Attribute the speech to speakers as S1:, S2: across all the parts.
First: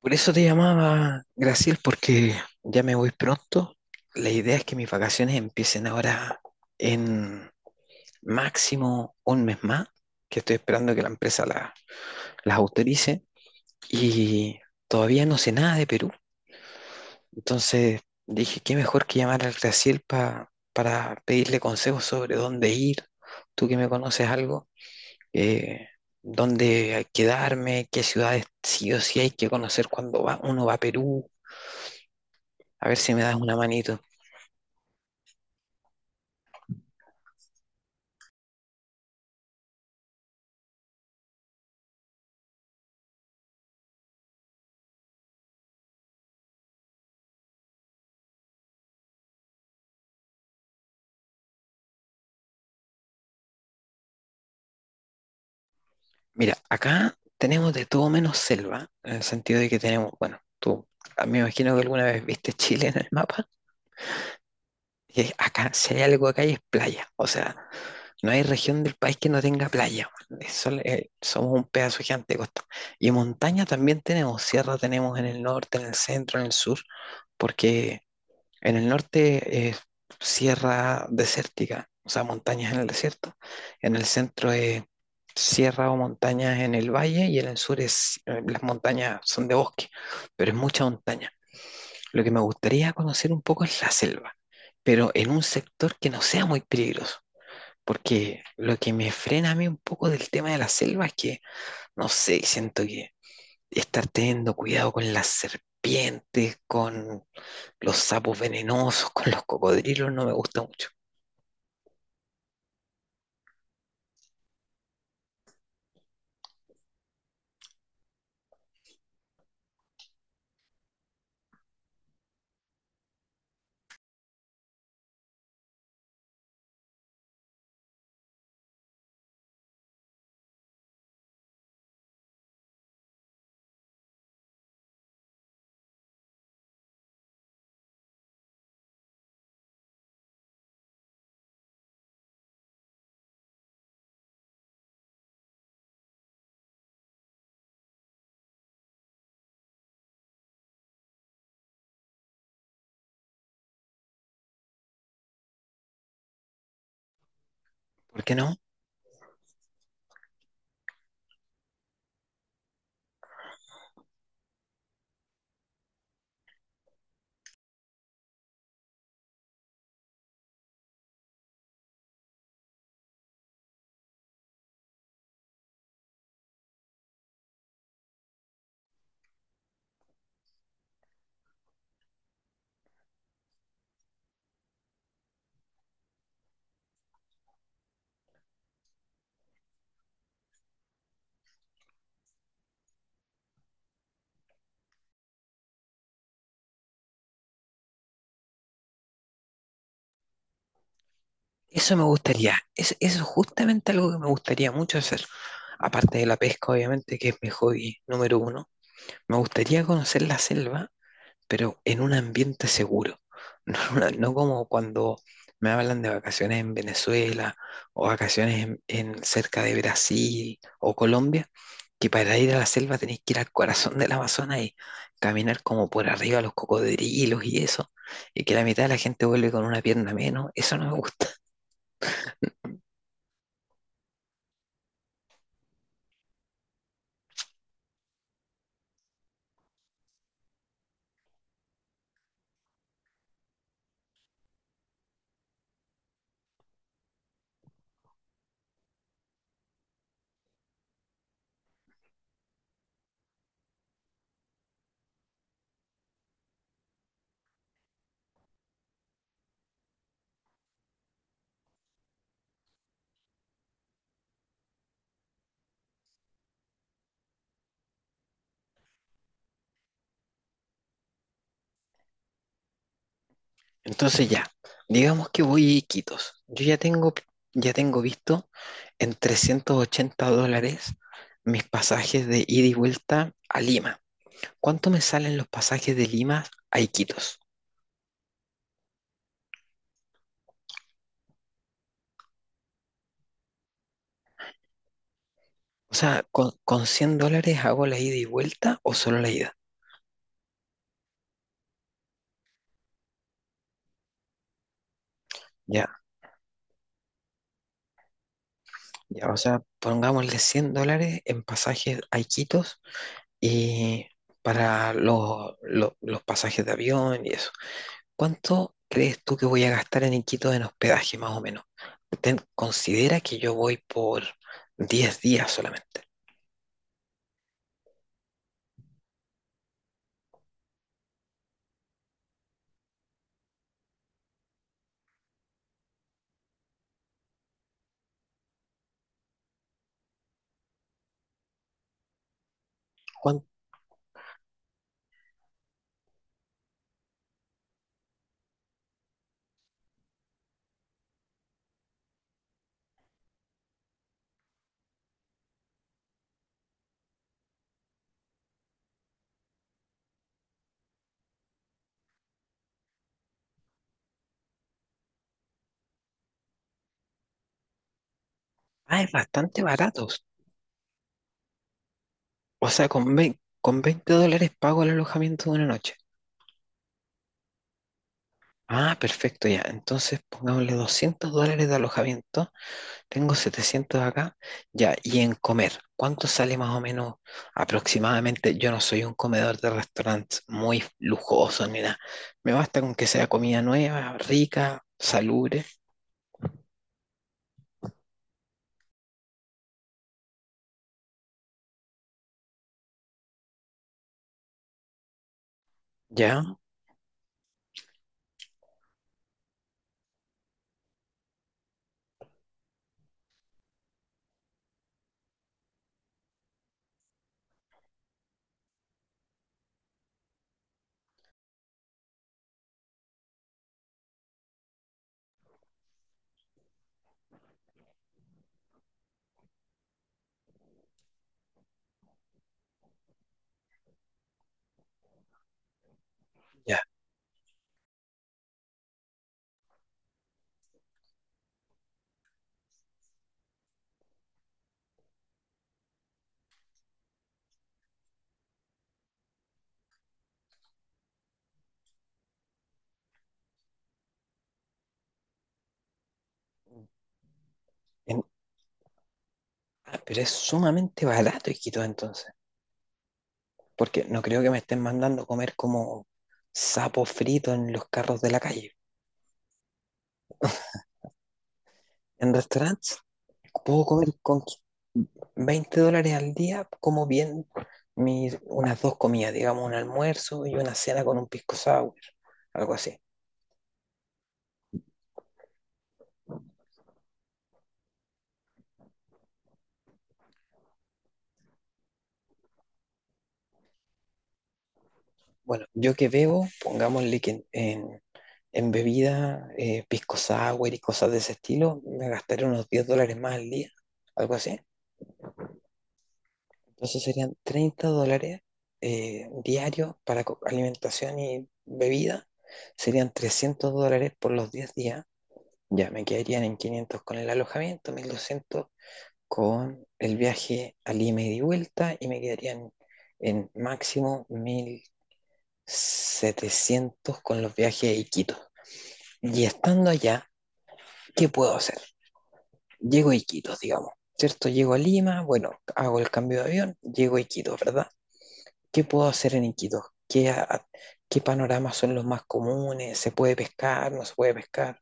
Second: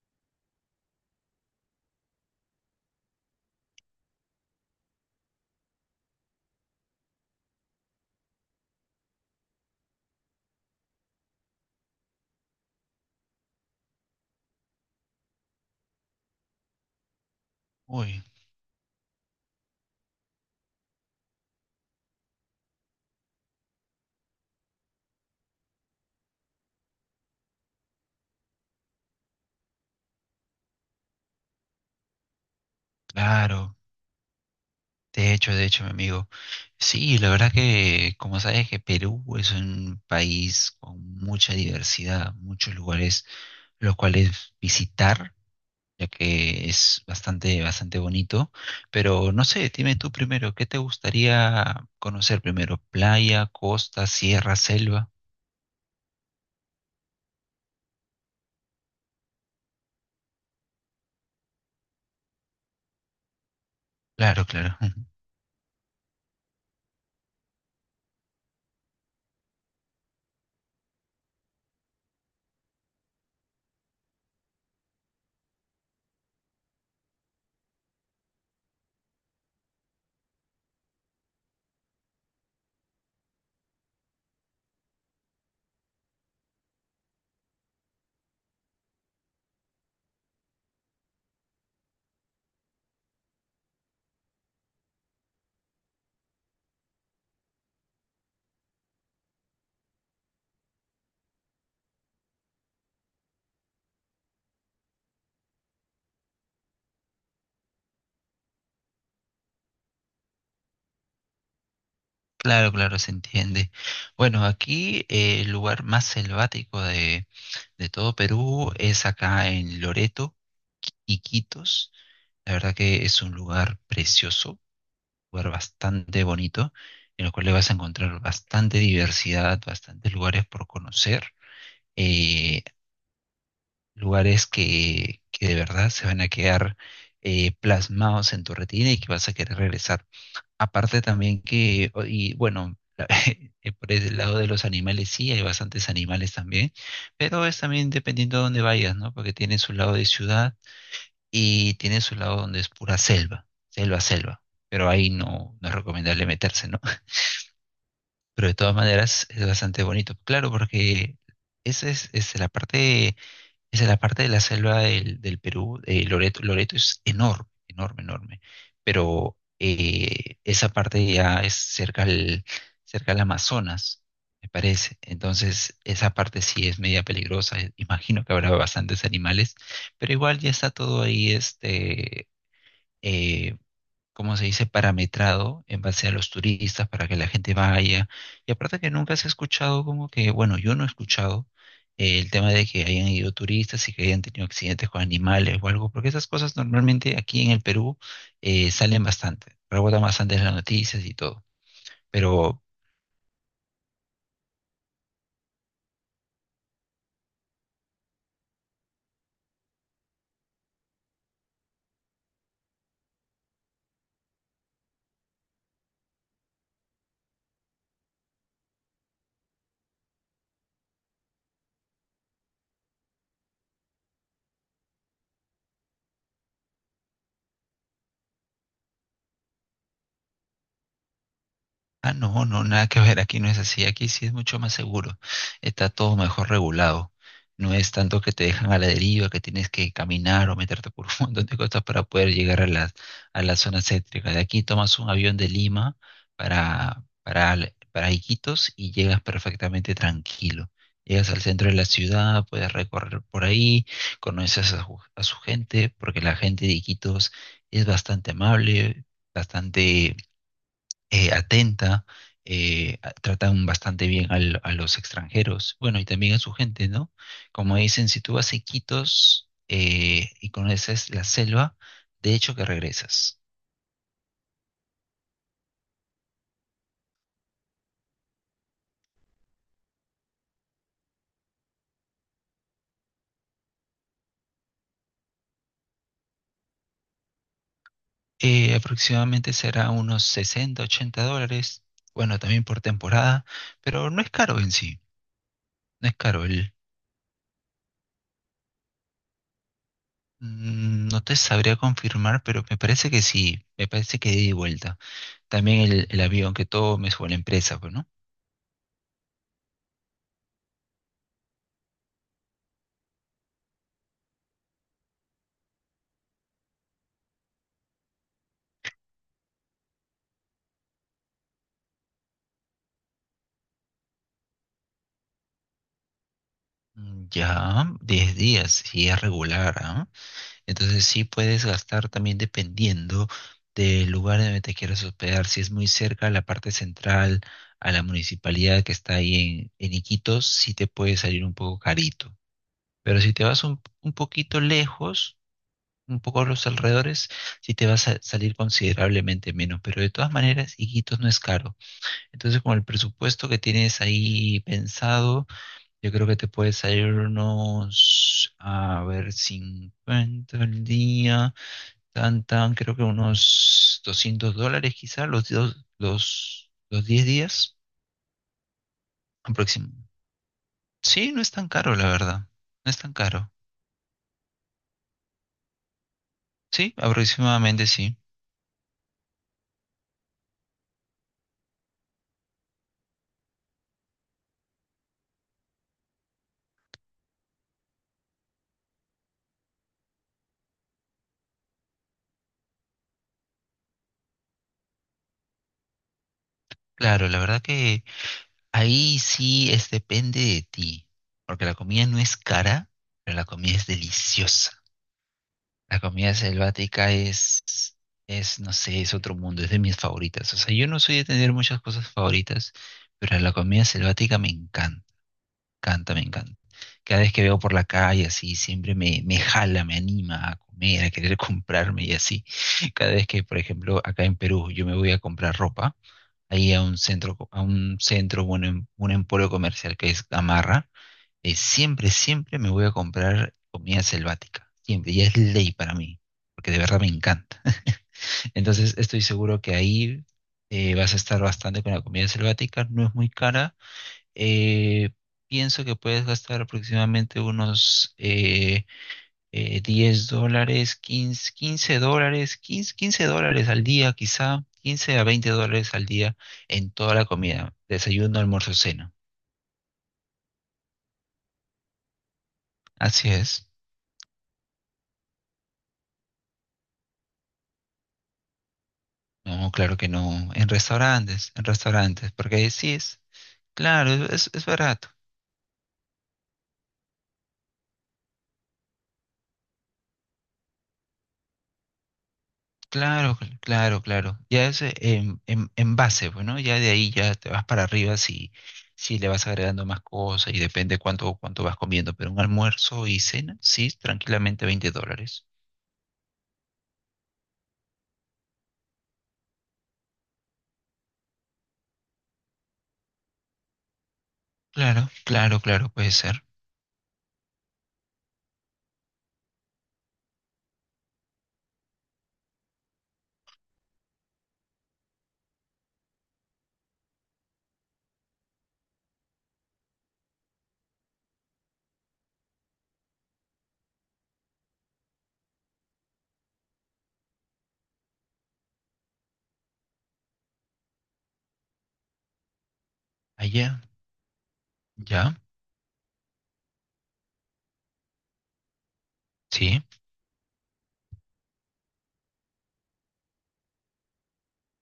S1: Por eso te llamaba, Graciel, porque ya me voy pronto. La idea es que mis vacaciones empiecen ahora en máximo un mes más, que estoy esperando que la empresa las autorice y todavía no sé nada de Perú. Entonces
S2: Uy,
S1: dije, ¿qué mejor que llamar al Graciel para pedirle consejos sobre dónde ir? Tú que me conoces algo, eh, dónde hay que quedarme, qué ciudades sí o sí hay que conocer cuando uno va a Perú. A ver si me das una
S2: claro.
S1: manito.
S2: De hecho, mi amigo. Sí, la verdad que, como sabes, que Perú es un país con mucha diversidad, muchos lugares los cuales visitar, ya que es bastante, bastante bonito. Pero no sé, dime tú primero, ¿qué te gustaría conocer primero? ¿Playa, costa, sierra, selva?
S1: Mira, acá tenemos de todo menos selva, en el sentido de que tenemos, bueno, tú, mí me imagino que alguna vez viste Chile en el mapa,
S2: Claro, claro,
S1: y acá, si hay algo acá, y es playa. O sea, no hay región del país que no tenga playa, man. Es somos un pedazo gigante de costa. Y montaña también tenemos, sierra tenemos en el norte, en el centro, en el sur, porque en el norte es sierra desértica, o sea, montañas en el desierto. En el centro es sierra o montañas en el valle y en el sur es, las montañas son de bosque, pero es mucha montaña. Lo que me gustaría conocer un poco es la selva, pero en un sector que no sea muy peligroso. Porque lo que me frena a mí un poco del tema de la selva es que, no sé, siento que estar teniendo cuidado con las serpientes, con los sapos venenosos, con los cocodrilos, no me gusta mucho.
S2: claro, claro, se entiende. Bueno, aquí el lugar más selvático de todo Perú es acá en Loreto y Quitos. La verdad que es un lugar precioso, lugar bastante bonito, en el cual le vas a encontrar bastante diversidad, bastantes lugares por conocer, eh, lugares que de verdad se van a quedar plasmados en tu retina y que vas a querer regresar. Aparte también que, y bueno, por el lado de los animales sí, hay bastantes animales también, pero es también dependiendo de dónde vayas, ¿no? Porque tiene su lado de ciudad y tiene su lado donde es pura selva, selva, selva. Pero ahí no, no es recomendable meterse, ¿no?
S1: ¿Por qué
S2: Pero de
S1: no?
S2: todas maneras es bastante bonito. Claro, porque esa es la parte esa es la parte de la selva del Perú. Loreto es enorme, enorme, enorme. Pero esa parte ya es cerca al, Amazonas, me parece. Entonces, esa parte sí es media peligrosa. Imagino que habrá bastantes animales, pero igual ya está todo ahí este, eh, como se dice, parametrado en base a los turistas para que la gente vaya. Y aparte que nunca se ha escuchado como que, bueno, yo no he escuchado el tema de que hayan ido turistas y que hayan tenido accidentes con animales o algo, porque esas cosas normalmente aquí en el Perú salen bastante, rebotan bastante en las noticias y todo.
S1: Eso me gustaría.
S2: Pero
S1: Es, eso es justamente algo que me gustaría mucho hacer. Aparte de la pesca, obviamente, que es mi hobby número uno. Me gustaría conocer la selva pero en un ambiente seguro. No, en no como cuando me hablan de vacaciones en Venezuela o vacaciones en cerca de Brasil o Colombia, que para ir a la selva tenés que ir al corazón del Amazonas y caminar como por arriba los cocodrilos y eso, y que la mitad de la gente vuelve con una pierna menos. Eso no me gusta.
S2: Ah, no, no, nada que ver, aquí no es así, aquí sí es mucho más seguro, está todo mejor regulado, no es tanto que te dejan a la deriva, que tienes que caminar o meterte por un montón de cosas para poder llegar a la zona céntrica. De aquí tomas un avión de Lima para Iquitos y llegas perfectamente tranquilo. Llegas al centro de la ciudad, puedes recorrer por ahí, conoces a su gente, porque la gente de Iquitos es bastante amable, bastante atenta, tratan bastante bien a los extranjeros, bueno, y también a su gente, ¿no? Como dicen, si tú vas a Iquitos y conoces la selva, de hecho que regresas.
S1: Entonces ya, digamos que voy a Iquitos. Ya tengo visto en $380 mis pasajes de ida y vuelta a Lima. ¿Cuánto me salen los pasajes de Lima a Iquitos?
S2: Aproximadamente será unos 60, $80, bueno, también por temporada, pero no es caro en sí,
S1: O
S2: no es
S1: sea,
S2: caro.
S1: con $100 hago la ida y vuelta o solo la ida?
S2: No te sabría confirmar, pero me parece que sí, me parece que de ida y vuelta. También
S1: Ya,
S2: el, avión que tomes o la empresa, pues, ¿no?
S1: ya, o sea, pongámosle $100 en pasajes a Iquitos y para los pasajes de avión y eso. ¿Cuánto crees tú que voy a gastar en Iquitos en hospedaje más o menos? Considera que yo voy por 10 días solamente.
S2: Ya, 10 días, y es regular, ¿ah? Entonces sí puedes gastar también dependiendo del lugar donde te quieras hospedar. Si es muy cerca a la parte central, a la municipalidad que está ahí en, Iquitos, sí te puede salir un poco carito. Pero si
S1: ¿Cuán-
S2: te vas un poquito lejos, un poco a los alrededores, sí te va a salir considerablemente menos. Pero de todas maneras, Iquitos no es caro. Entonces, con el presupuesto que tienes ahí pensado, yo creo que te puede salir unos, a ver, 50 al día, creo que unos $200 quizá, los 10 días
S1: Ah, es bastante barato.
S2: aproximadamente. Sí, no es tan caro, la verdad.
S1: O sea,
S2: No es tan caro.
S1: con $20 pago el alojamiento de una noche.
S2: Sí, aproximadamente sí.
S1: Ah, perfecto, ya. Entonces pongámosle $200 de alojamiento. Tengo 700 acá. Ya, y en comer, ¿cuánto sale más o menos aproximadamente? Yo no soy un comedor de restaurantes muy lujoso ni nada. Me basta con que sea comida nueva, rica, salubre.
S2: Claro, la verdad que ahí sí es depende de ti, porque la comida no es cara, pero la comida es deliciosa. La comida
S1: Ya,
S2: selvática es, no sé, es otro mundo, es de mis favoritas. O sea, yo no soy de tener muchas cosas favoritas, pero la comida selvática me encanta, encanta, me encanta. Cada vez que veo por la calle así, siempre me jala, me anima a comer, a querer comprarme y así. Cada vez que, por ejemplo, acá en Perú yo me voy a comprar ropa, ahí a un centro, a un centro, bueno, un emporio comercial que es Gamarra, siempre, siempre me voy a comprar comida selvática. Siempre, y es ley para mí, porque
S1: ya.
S2: de verdad me encanta. Entonces estoy seguro que ahí vas a estar bastante con la comida selvática, no es muy cara. Eh, Pienso que puedes gastar aproximadamente unos $10, 15 $15, 15 $15 al día quizá, 15 a 20 dólares al día en toda la comida,
S1: En-
S2: desayuno, almuerzo, cena.
S1: ah, pero es sumamente barato Iquitos, entonces.
S2: Así es.
S1: Porque no creo que me estén mandando comer como sapo frito en los carros de la calle.
S2: No, claro que no. En
S1: ¿En
S2: restaurantes, porque ahí sí
S1: restaurantes?
S2: es.
S1: Puedo comer
S2: Claro,
S1: con
S2: es barato.
S1: $20 al día, como bien mis, unas dos comidas, digamos, un almuerzo y una cena con un pisco sour, algo así.
S2: Claro, claro, claro. Ya es en, base, bueno, ya de ahí ya te vas para arriba si, le vas agregando más cosas y depende cuánto vas comiendo, pero un almuerzo y cena, sí, tranquilamente $20.
S1: Bueno, yo que bebo, pongámosle que en bebida, pisco sour y cosas de ese estilo, me gastaré unos $10 más al día, algo así.
S2: Claro, claro, claro, puede ser.
S1: Entonces serían $30 diarios para alimentación y bebida, serían $300 por los 10 días. Ya, me quedarían en 500 con el alojamiento, 1200 con el viaje a Lima y de vuelta y me quedarían en máximo 1700 con los viajes a Iquitos. Y estando allá, ¿qué puedo hacer? Llego a Iquitos,
S2: Allá,
S1: digamos, ¿cierto? Llego a Lima,
S2: ya,
S1: bueno, hago el cambio de avión, llego a Iquitos, ¿verdad? ¿Qué puedo hacer en
S2: sí.
S1: Iquitos? ¿Qué, a- ¿Qué panoramas son los más comunes? ¿Se puede pescar? ¿No se puede pescar?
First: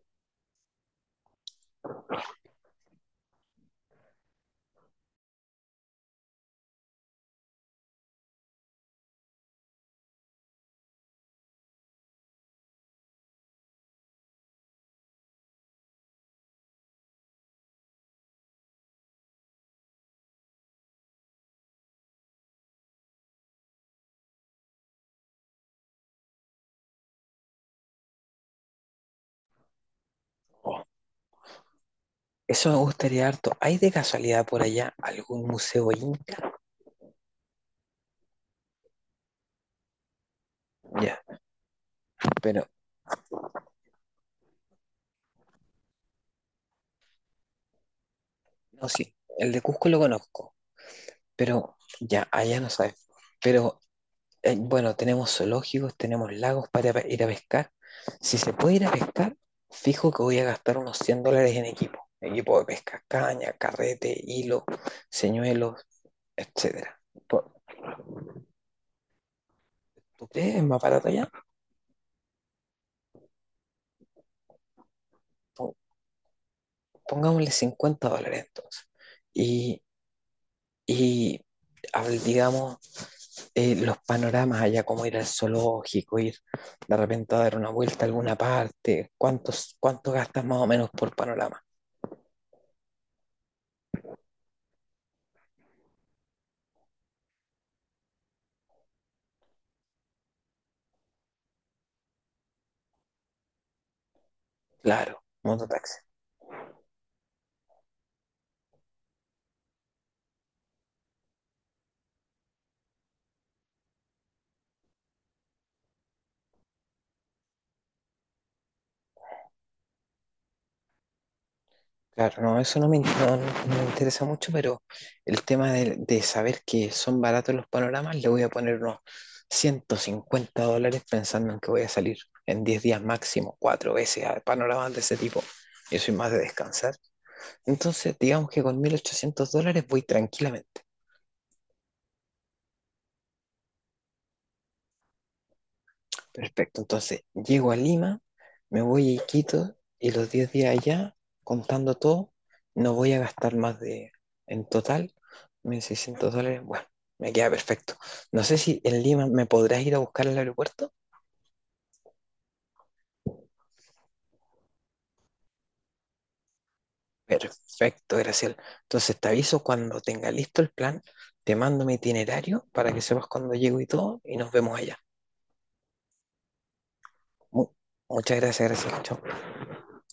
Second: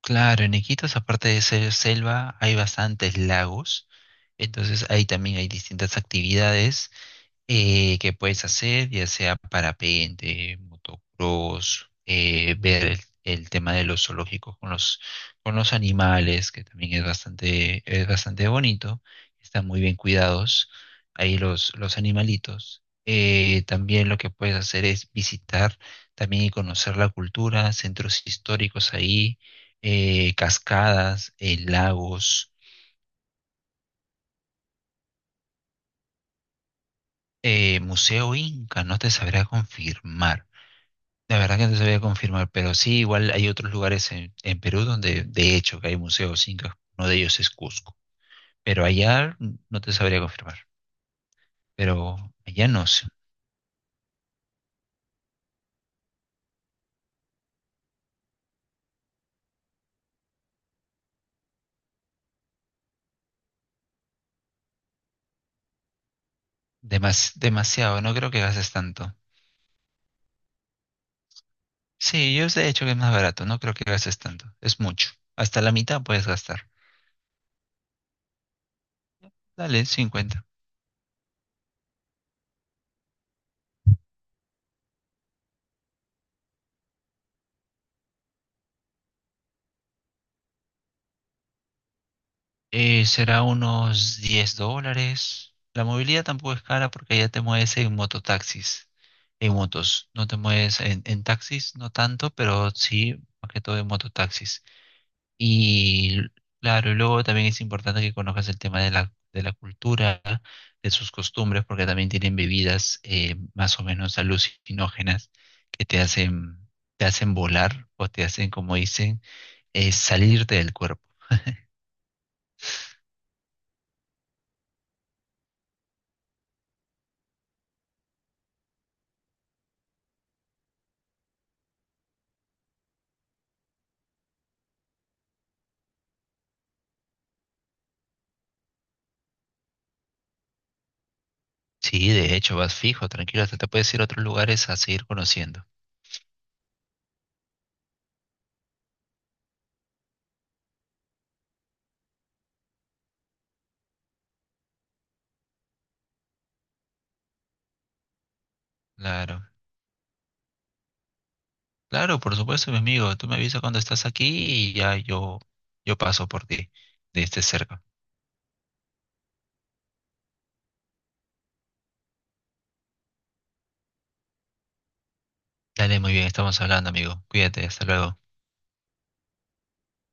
S2: Claro, en Iquitos, aparte de ser selva, hay bastantes lagos, entonces ahí también hay distintas actividades que puedes hacer, ya sea parapente, motocross, ver el, tema de los zoológicos con los animales, que también es bastante bonito, están muy bien cuidados ahí los animalitos. También lo que puedes hacer es visitar también y conocer la cultura, centros históricos ahí, cascadas, lagos,
S1: Eso me gustaría harto. ¿Hay de casualidad por allá algún museo inca?
S2: Museo Inca, no te sabrá confirmar.
S1: Ya,
S2: La verdad que no sabía confirmar,
S1: pero
S2: pero sí, igual hay otros lugares en Perú donde de hecho que hay museos incas, uno de ellos es Cusco, pero
S1: no, sí,
S2: allá
S1: el de
S2: no
S1: Cusco
S2: te
S1: lo
S2: sabría
S1: conozco,
S2: confirmar,
S1: pero
S2: pero
S1: ya, allá
S2: allá
S1: no
S2: no
S1: sabes.
S2: sé.
S1: Pero bueno, tenemos zoológicos, tenemos lagos para ir a pescar. Si se puede ir a pescar, fijo que voy a gastar unos $100 en equipo. Equipo de pesca, caña, carrete, hilo, señuelos, etcétera. Po-
S2: Demasiado, no creo que gastes tanto.
S1: ¿Tú crees es más barato allá?
S2: Sí, yo de hecho que es más barato, no creo que gastes tanto, es mucho, hasta la
S1: Po-
S2: mitad puedes gastar.
S1: Pongámosle $50 entonces. Y
S2: Dale, 50.
S1: Y digamos, los panoramas allá, como ir al zoológico, ir de repente a dar una vuelta a alguna parte, ¿cuánto gastas más o menos por panorama?
S2: Será unos $10. La movilidad tampoco es cara porque allá te mueves en mototaxis, en motos. No te mueves en, taxis, no tanto, pero sí, más que todo en mototaxis.
S1: Claro, mototaxi.
S2: Y claro, y luego también es importante que conozcas el tema de la cultura, de sus costumbres, porque también tienen bebidas más o menos alucinógenas que te hacen volar o te hacen, como dicen, salirte del cuerpo.
S1: Claro, no, eso no me, no me interesa mucho, pero el tema de saber que son baratos los panoramas, le voy a poner unos $150 pensando en que voy a salir en 10 días máximo, cuatro veces a panoramas de ese tipo. Yo soy más de descansar. Entonces, digamos que con $1,800 voy tranquilamente.
S2: Sí, de hecho, vas fijo, tranquilo, hasta te puedes ir a otros lugares a seguir conociendo.
S1: Perfecto, entonces llego a Lima, me voy a Iquitos y los 10 días allá, contando todo, no voy a gastar más de, en total, $1,600. Bueno, me queda perfecto. No sé si en Lima me
S2: Claro,
S1: podrás ir a buscar al aeropuerto.
S2: claro, por supuesto, mi amigo. Tú me avisas cuando estás aquí y ya yo, paso por ti, de este cerca.
S1: Perfecto, Graciel. Entonces te aviso cuando tenga listo el plan, te mando mi itinerario para que sepas cuándo llego y todo, y nos vemos allá.
S2: Dale, muy bien, estamos hablando, amigo. Cuídate,
S1: Mu-
S2: hasta luego.
S1: Muchas gracias, Graciel. Chao.